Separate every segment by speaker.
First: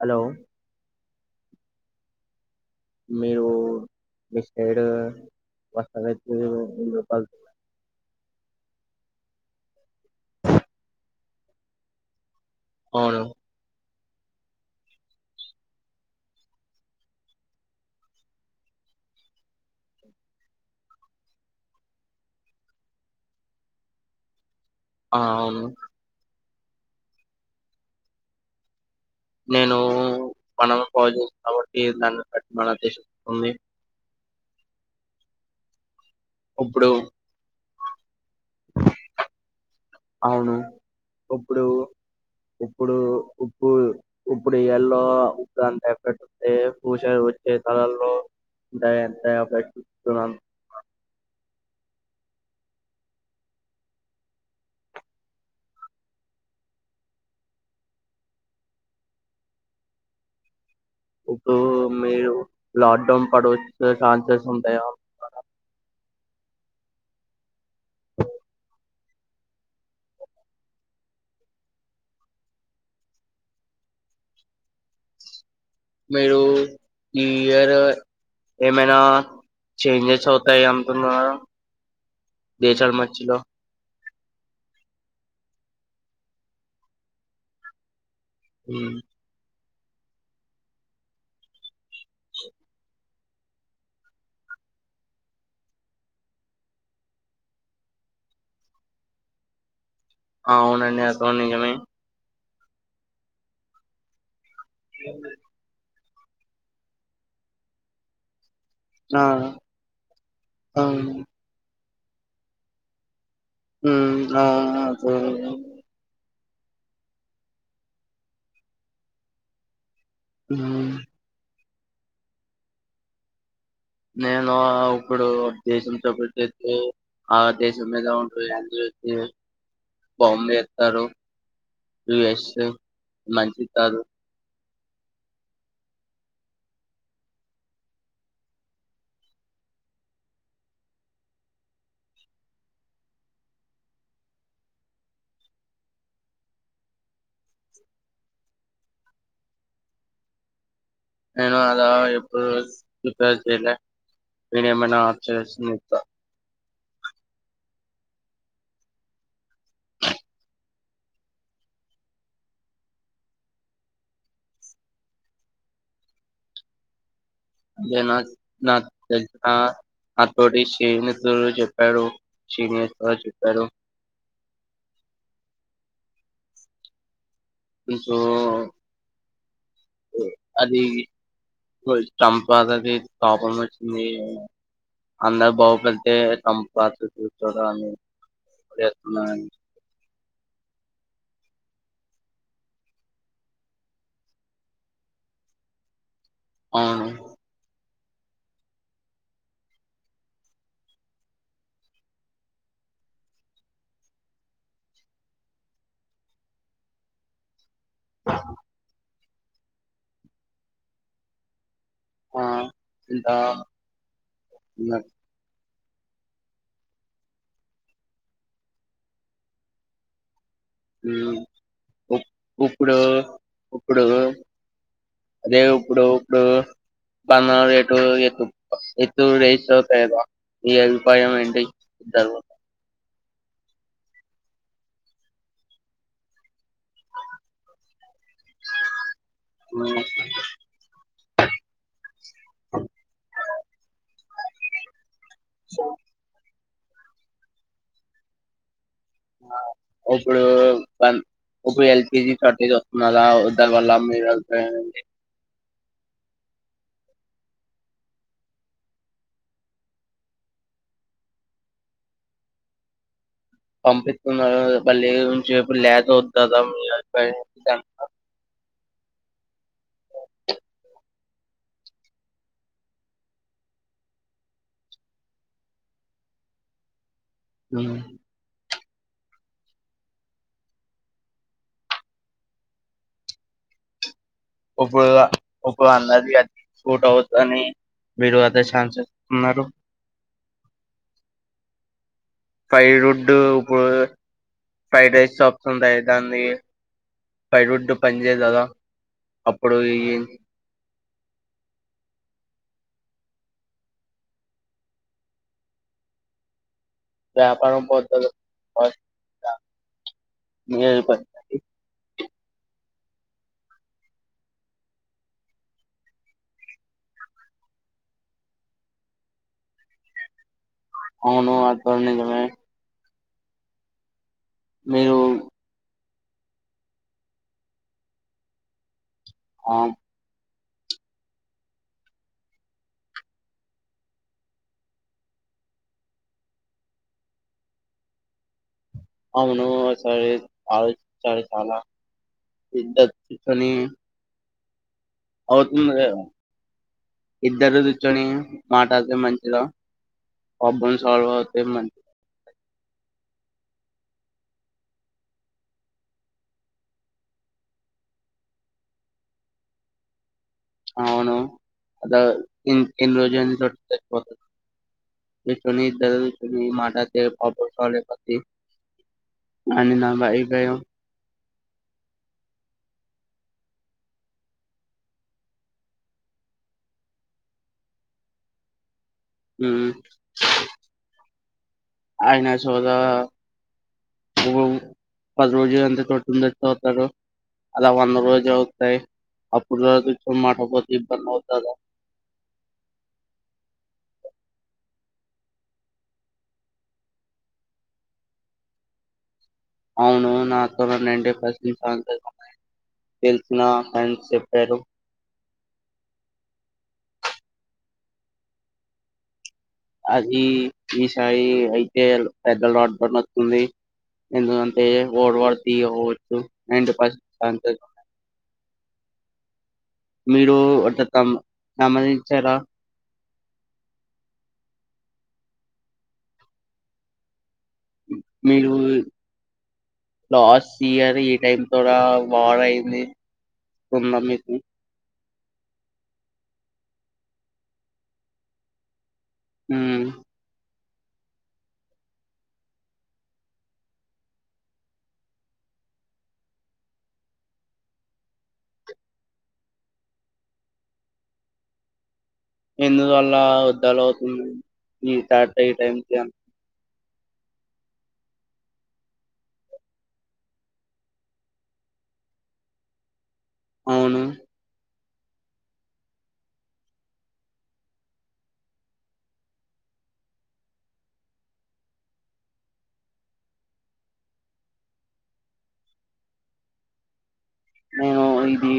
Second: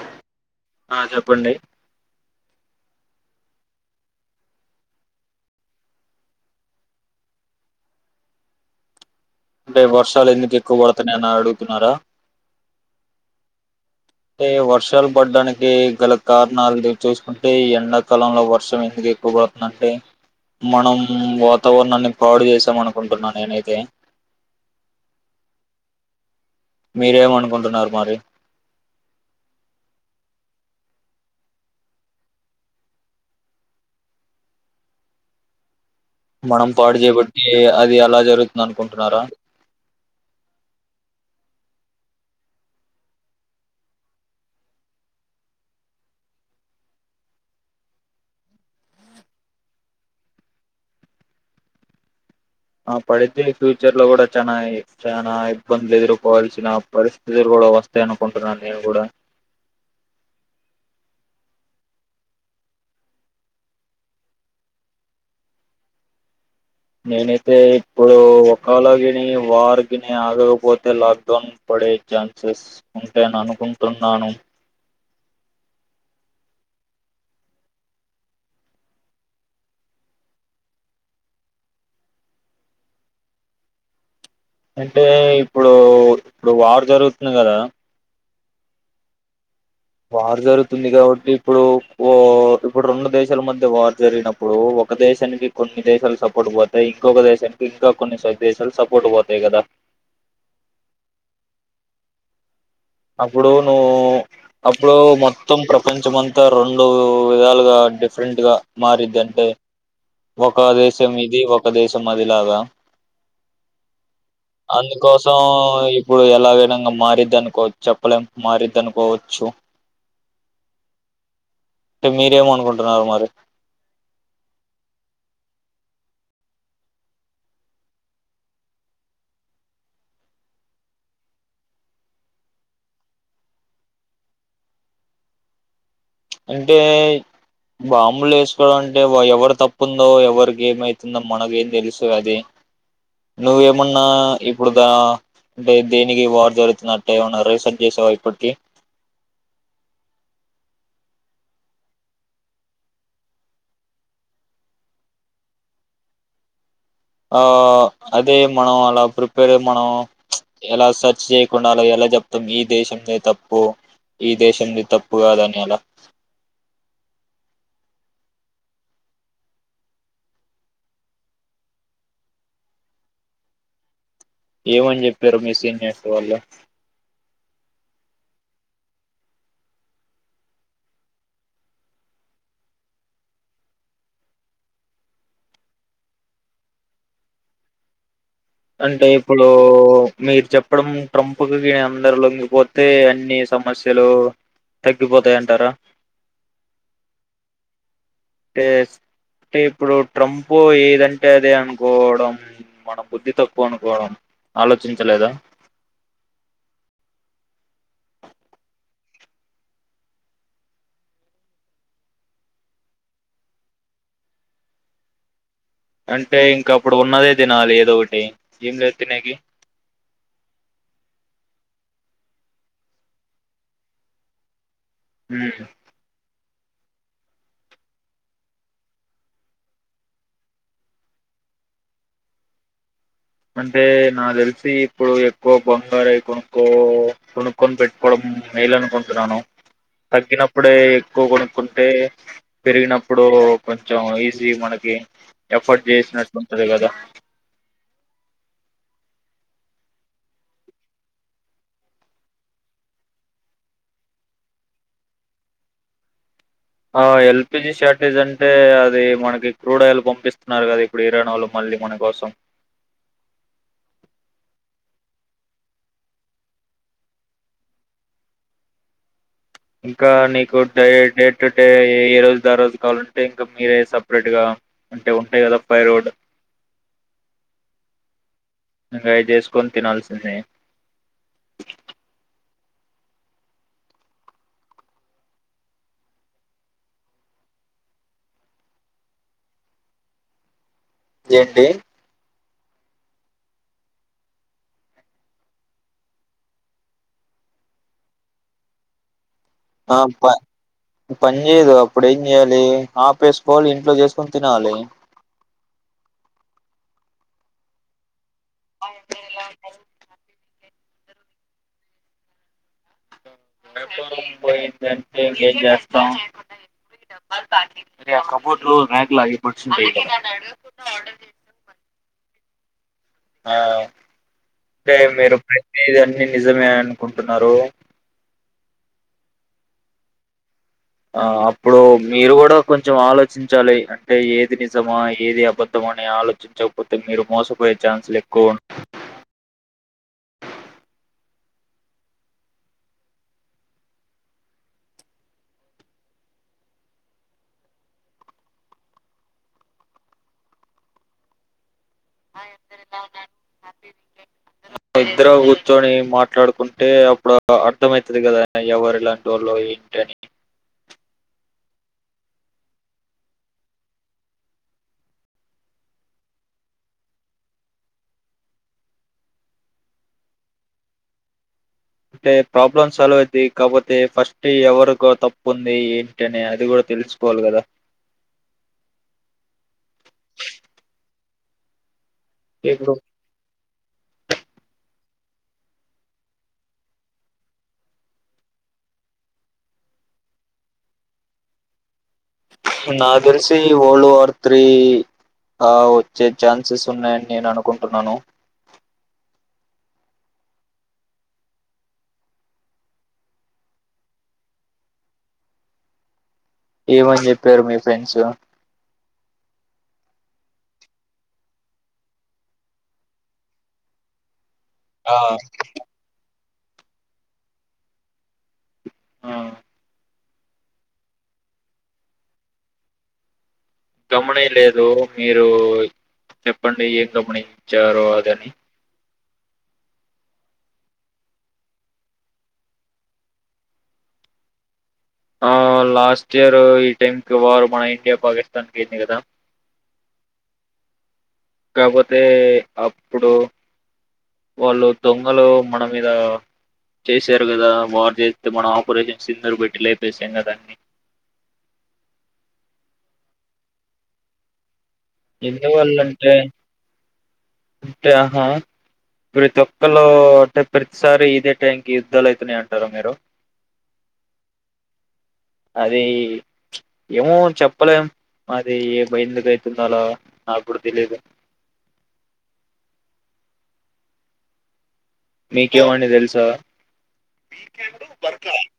Speaker 1: hello
Speaker 2: ఆ చెప్పండి
Speaker 1: మీరు మీ సైడ్ వస్తాలైతే ఉందు పల్తు
Speaker 2: అంటే వర్షాలు ఎందుకు ఎక్కువ పడుతాన్నాయని అడుగుతున్నారా
Speaker 1: అవును
Speaker 2: అంటే వర్షాలు పడ్డానికి గల కారణాలు చూసుకుంటే, ఎండాకాలంలో వర్షం ఎందుకు ఎక్కువ పడుతుందింటే, మనం వాతావరణాన్ని పాడు చేసాం అనుకుంటున్నా నేనైతే
Speaker 1: ఆ అవును
Speaker 2: మీరేమనుకుంటున్నారు మరి
Speaker 1: నేను మనం పో చేస్తు కాబట్టి దాన్ని బట్టి మనద్దేశిస్తుంది
Speaker 2: మనం
Speaker 1: ఇప్పుడు
Speaker 2: పాడు చేబట్టి అది అలా జరుగుతుంది అనుకుంటున్నారా
Speaker 1: అవును ఇప్పుడు ఇప్పుడు ఉప్పు ఇప్పుడు ఎల్లో ఉప్పు అంతాగా పెట్స్తే పూస వచ్చే తలల్లో ఎంతగా పెట్టుతున్నాం
Speaker 2: ఆ పడితే ఫ్యూచర్ లో కూడా చనా చానా ఇబ్బందులు ఎదుర్కోవాల్సిన పరిస్థితులు కూడా వస్తాయినుకుంటున్నాను నేను కూడా
Speaker 1: ఇప్పుడు మీరు లాక్ డౌన్ పడు వచ్చే ఛాన్సెస్ ఉంటాయా
Speaker 2: నేనే తే ఇప్పుడు ఒకలాగ అంటే వారు గిన ఆగకపోతే లాక్డౌన్ పడే ఛాన్సెస్ ఉంటాయి అనుకుంటున్నాను
Speaker 1: మీరు ఈ ఇయర్ ఏమైనా చేంజెస్ అవుతాయి అంటున్నారా దేశాల మధ్యలో
Speaker 2: అంటే ఇప్పుడు ఇప్పుడు వారు జరుగుతుంది కదా
Speaker 1: ఉ
Speaker 2: వార్ జరుగుతుంది కాబట్టి ఇప్పుడు ఓ ఇప్పుడు రెండు దేశాల మధ్య వార్ జరిగినప్పుడు ఒక దేశానికి కొన్ని దేశాలు సపోర్ట్ పోతాయి ఇంకొక దేశానికి ఇంకా కొన్ని దేశాలు సపోర్ట్ పోతాయి కదా
Speaker 1: ఆ అవునండి అత నిజమే
Speaker 2: అప్పుడు నువ్వు అప్పుడు మొత్తం ప్ర కొంచంమంతా రెండు విధాలుగా డిఫరెంట్ గా మారుద్ది
Speaker 1: ఆ
Speaker 2: అంతే ఒక
Speaker 1: అవును
Speaker 2: దేశం ఇది ఒక దేశం అదిలాగా
Speaker 1: ఉ ఆ ఆ ఆ
Speaker 2: అందుకోసం
Speaker 1: ఉ
Speaker 2: ఇప్పుడు ఎలాగైనా ఇంకా మారుద్ది అనుకోవచ్చు చెప్పలేం మారుద్ది అనుకోవచ్చు
Speaker 1: ఉ
Speaker 2: అంటే మీరేమనుకుంటున్నారు మరి
Speaker 1: నేను ఇప్పుడు దేశంతో పెట్తే ఆ దేశం మీద ఉంట ఎని చసి బాంబే ఎత్తరు యుఎస్ మంచిస్తారు
Speaker 2: అంటే బాంబులు వేసుకోవడం అంటే ఎవరి తప్పుందో ఎవరికి ఏమైతుందో మనకేం తెలుసు అది నువ్వేమన్నా ఇప్పుడు దా అంటే దేనికి వారు జరుగుతున్నట్టే ఏమన్నా రీసెర్చ్ చేసావా ఇప్పటికి
Speaker 1: నేను అలా ఎప్పుడు ప్రిపేర్ చేయలే నేను ఏమైనా ఆప్చస్త
Speaker 2: ఆ అదే మనం అలా ప్రిపేర్ మనం ఎలా సర్చ్ చేయకుండా అలా ఎలా చెప్తాం ఈ దేశంది తప్పు ఈ దేశంది తప్పు కాదని అలా
Speaker 1: ఇనా తెన నాతోటి సీనియర్స్ చెప్పారు సీనియర్స్ చెప్పారు
Speaker 2: ఏమని చెప్పారు మీ సీనియర్స్ వాళ్ళు
Speaker 1: అది టంప్ పాతది కాపం వచ్చింది అందరు బాగుపడితే టంప్ పాత చూస్తదా అని
Speaker 2: అంటే ఇప్పుడు
Speaker 1: చేస్తున్నానని
Speaker 2: మీరు చెప్పడం ట్రంప్కి అందరు లొంగిపోతే అన్ని సమస్యలు తగ్గిపోతాయంటారా
Speaker 1: అవును
Speaker 2: అంటే అంటే ఇప్పుడు ట్రంప్ ఏదంటే అదే అనుకోవడం మన బుద్ధి తక్కువ అనుకోవడం ఆలోచించలేదా
Speaker 1: ఆ ఆ దా ఇంగ
Speaker 2: అంటే ఇంకా అప్పుడు ఉన్నదే తినాలి ఏదోకటి ఏం లేదు తినేకి
Speaker 1: ఉ ఉప్ ఉప్పుడు ఉప్పుడు
Speaker 2: ఉమ్
Speaker 1: అదే ఉప్పుడు ఉప్పుడు [unintelligible]
Speaker 2: అంటే నాకు తెలిసి ఇప్పుడు ఎక్కువ బంగారయి కొనుక్కో కొనుక్కొని పెట్టుకోవడం మేలు అనుకుంటున్నాను తగ్గినప్పుడే కో కొనుకుంటే పెరిగినప్పుడు కొంచెం ఈజీ మనకి ఎఫోర్ట్ చేసినట్ అదే కదా
Speaker 1: ఇంగ ఇప్పుడు కం ఇప్పుడు ఎల్పిజీ షార్టేజ్ వస్తున్నాద దాని వల్ల మీ అభిప్రాయం ఎంటి
Speaker 2: ఆ ఎల్పిజి షార్టేజ్ అంటే అది మనకి క్రూడ్ ఆయిల్ పంపిస్తున్నారు కదా ఇప్పుడు ఇరానోళ్లు మళ్ళీ మన కోసం
Speaker 1: పంపిస్తున్నారు మల్లి నుంచి ఇపుడు లాస్వద్దా మీ అభిప్రాయం దాని మీద
Speaker 2: ఇంకా నీకు డే డే టు డే ఏ రోజు ద రోజు కావాలంటే ఇంకా మీరే సపరేట్ గా అంటే ఉంటాయి కదా పై రోడ్
Speaker 1: ఆ
Speaker 2: ఇంకా అయి చేసుకొని తినాల్సిందే
Speaker 1: ఇప్పుడు ఇప్పుడు అన్నది అది సుట్ అవుతని మీరు అదే చాన్స్ ఇస్తున్నారు
Speaker 2: ఏంటి
Speaker 1: ఫ్రై రుడ్ ఇప్పుడు ఫ్రైడ్ రైస్ షాప్స్ ఉంటాయి దాన్ని ఫ్రై రుడ్ పని చేయదు కదా
Speaker 2: ఆప్కా పనిచేయదు అప్పుడు ఏం చేయాలి ఆపేసుకోవాలి ఇంట్లో చేసుకొని తినాలి
Speaker 1: వ్యాపారాం పోతదు
Speaker 2: హాయ్ అక్క ఎలా ఉన్నారు
Speaker 1: మీరు పని పడి
Speaker 2: వ్యాపారం పోయింది అంటే ఇంకేం చేస్తం ఆ కబోర్డ్ లో ర్యాకులయి పరిచివుంటై
Speaker 1: అవును అంతా నిజమే
Speaker 2: ఆ తే మీరు ప్రతి దాని నిజమే అనుకుంటున్నారు
Speaker 1: ఆ
Speaker 2: ఆ అప్పుడు మీరు కూడా కొంచెం ఆలోచించాలి అంటే ఏది నిజమా ఏది అబద్ధమా అని ఆలోచించకపోతే మీరు మోసపోయే ఛాన్సులు ఎక్కువ
Speaker 1: అవును సరే ఆలోచించాలి చాలా వింత చుసుకోని అవుతుంది కద ఇద్దరు కూర్చొని మాట్లాడితే మంచిదా ప్రాబ్లం సాల్వ్ అవుతే మంచి
Speaker 2: [unintelligible] ఇద్దరు కూర్చొని మాట్లాడుకుంటే అప్పుడు అర్థమైతది కదా ఎవరు ఎలాంటోల్లో ఏంటని
Speaker 1: అవును అద ఇన్ ఎన్ని రోజుల [unintelligible] ఇద్దరుకూచొని మాటతే ప్రాబ్లం సాల్వ్ అవుతుంది అని నా అభిప్రాయం
Speaker 2: అంటే ప్రాబ్లమ్ సాల్వ్ అయిద్ది కాపోతే ఫస్ట్ ఎవరికో తప్పు ఉంది ఏంటని అది కూడా తెలుసుకోవాలి కదా
Speaker 1: ఉ అయనా
Speaker 2: ఇప్పుడు
Speaker 1: సోదా ఓ పది రోజు ఎంత [unintelligible] అలా వంద రోజులు అవుతాయి అప్పుడు వరకు [unintelligible] మాటపోతే ఇబ్బంది అవుతాద
Speaker 2: నా తెలిసి వరల్డ్ వార్ త్రీ వచ్చే ఛాన్సెస్ ఉన్నాయని నేను అనుకుంటున్నాను
Speaker 1: అవును నాకు [unintelligible] తెలిసిన ఆయన చెప్పారు
Speaker 2: ఏమని చెప్పారు మీ ఫ్రెండ్స్
Speaker 1: అది ఈసారి అయితే పెద్ద రాడ్ పడినట్టువుంది ఎందు ఎ
Speaker 2: ఆ
Speaker 1: వాల్డ్ వార్ త్రీ అవచ్చు అండ్ ఫస్ట్ ఛాన్సెస్ మీరు అంటే తం గమనించారా
Speaker 2: గమనీయ లేదు మీరు చెప్పండి ఏం గమనీ చారో అదని
Speaker 1: మీరు లాస్ట్ ఇయర్ ఈ టైమ్ తోడ వార్ అయింది తుంద మీకి
Speaker 2: ఆ లాస్ట్ ఇయర్ ఈ టైంకి వారు మన ఇండియా పాకిస్తాన్ కయింది కదా
Speaker 1: హమ్
Speaker 2: కాకపోతే అప్పుడు వాళ్ళు దొంగలు మన మీద చేసారు కదా వారు చేస్తే మన ఆపరేషన్స్ సింధూర్ పెట్టి లేపేశాం కదా దాన్ని
Speaker 1: ఇందువల్ల యుద్ధాలు అవుతున్నాయి
Speaker 2: ఎందువల్ల అంటే అంటే ఆహా ప్రతి ఒక్కళ అంటే ప్రతిసారి ఇదే టైంకి యుద్ధాలు అవుతున్నాయి అంటారు మీరు
Speaker 1: అవును
Speaker 2: అది ఏమో చెప్పలేం మారీ అందుకు అయితున్నాయి అలా నాకు తెలీదు మీకేమండి తెలుసా
Speaker 1: నేను ఇది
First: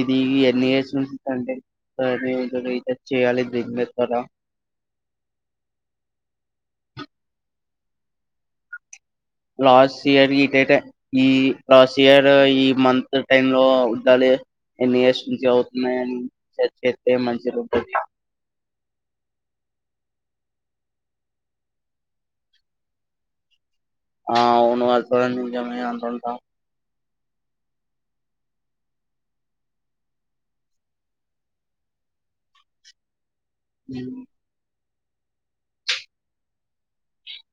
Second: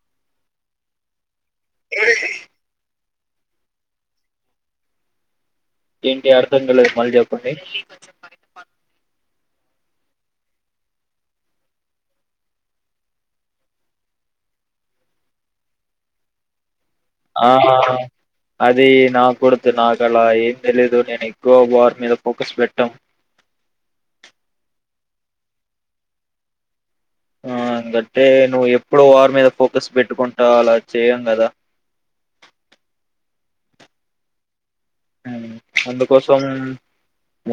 Speaker 1: ఇది ఎన్ని చేసినావ్ సండే [inaudible] చేయాలి [inaudible]
Speaker 2: ఏంటి అర్థంకాలేదు మళ్ళీ చెప్పండి
Speaker 1: లాస్ట్ ఇయర్ ఈ డేటె ఈ లాస్ట్ ఇయర్ ఈ మంత్ టైమ్ లో ఉండాలి ఎన్ని ఇయర్స్ నుంచి అవుతున్నాయని చెప్తే
Speaker 2: ఆ
Speaker 1: మంచిగుంటది
Speaker 2: అది నా కొడుకు నాకల ఏం తెలీదు నేను ఎక్కువ వార్ మీద పోకస్ పెట్టం
Speaker 1: ఆ అవును అస్తురమే అంటంట
Speaker 2: ఆ ఎకంటే నువ్వు ఎప్పుడో వార్ మీద ఫోకస్ పెట్టుకుంటా అలా చేయం కదా
Speaker 1: హమ్
Speaker 2: అందుకోసం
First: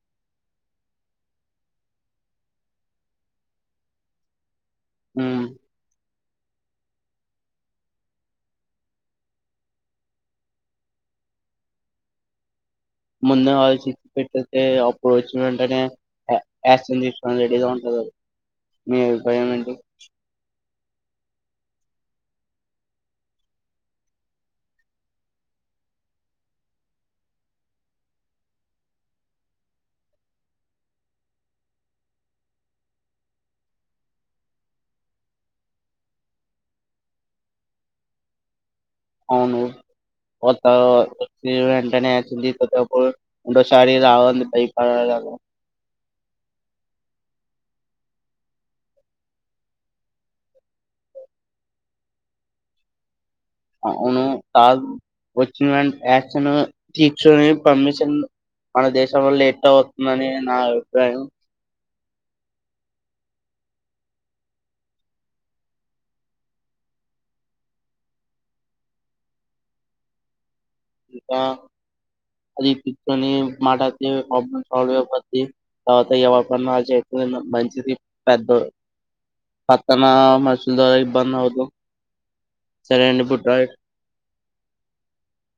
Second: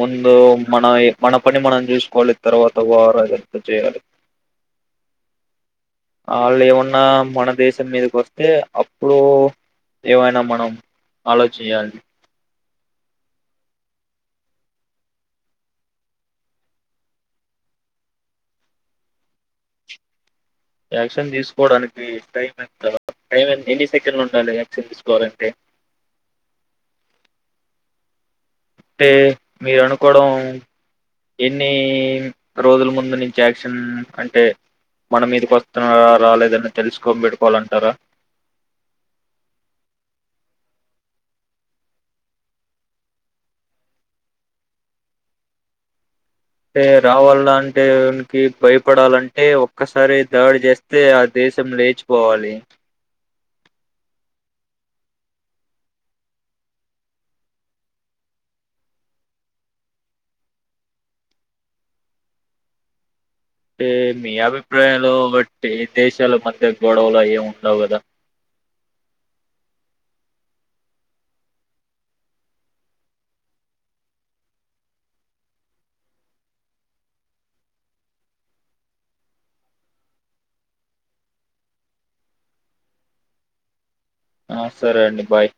Speaker 2: ముందు మనవి మన పని మనం చూసుకోవాలి తర్వాత వార్ అది అంత చేయాలి
Speaker 1: ఆ
Speaker 2: ఆళ్ళు ఏమన్నా మన దేశం మీదకి వస్తే అప్పుడు ఏమైనా మనం అలోచేయాలి
Speaker 1: ముందే హౌస్ ఇడ్సిపెట్టేసి అప్పుడు వచ్చిన వెంటనే యాక్షన్ తీసుకొని రెడీగా ఉంటంది అభిప్రాయం ఏంటి
Speaker 2: యాక్షన్ తీసుకోవడానికి టైం ఎంతా టైం ఎన్ని సెకండ్లు ఉండాలి యాక్షన్ తీసుకోవాలంటే అంటే మీరు అనుకోవడం ఎన్ని రోజుల ముందు నుంచి యాక్షన్ అంటే మన మీదికి వస్తున్నారా రాలేదని తెలుసుకొని బెట్టుకోవాలంటారా
Speaker 1: అవును కొత్త వెంటనే యాక్షన్ తీసుకోకపోతే అప్పుడు ఇంకోసారి రావాలంటే బయపడల
Speaker 2: అంటే రావాల అంటే నికి భయపడాలంటే ఒక్కసారె దాడి చేస్తే ఆ దేశం లేచిపోవాలి
Speaker 1: అవును కాద్ వచ్చిన వెంటనే యాక్షన్ తిస్కునే పర్మిషన్ మన దేశంలో లేట్ అవుతుందని నా అభిప్రాయం
Speaker 2: అంటే మీ అభిప్రాయాలు బట్టి దేశాల మధ్య గొడవలు అవేం ఉండవు గదా
Speaker 1: ఇంకా అది తీసుకొని మాటతే ప్రాబ్లమ్ సాల్వ్ అయిపోద్ది తర్వాత ఎవరీ పని వాల్ చేసుకోవడం మంచిది పెద్ద పక్కన మనుషుల ద్వారా ఇబ్బంది అవుదు సరే అండి ఇప్పుడూ
Speaker 2: ఆ సరే అండి బాయ్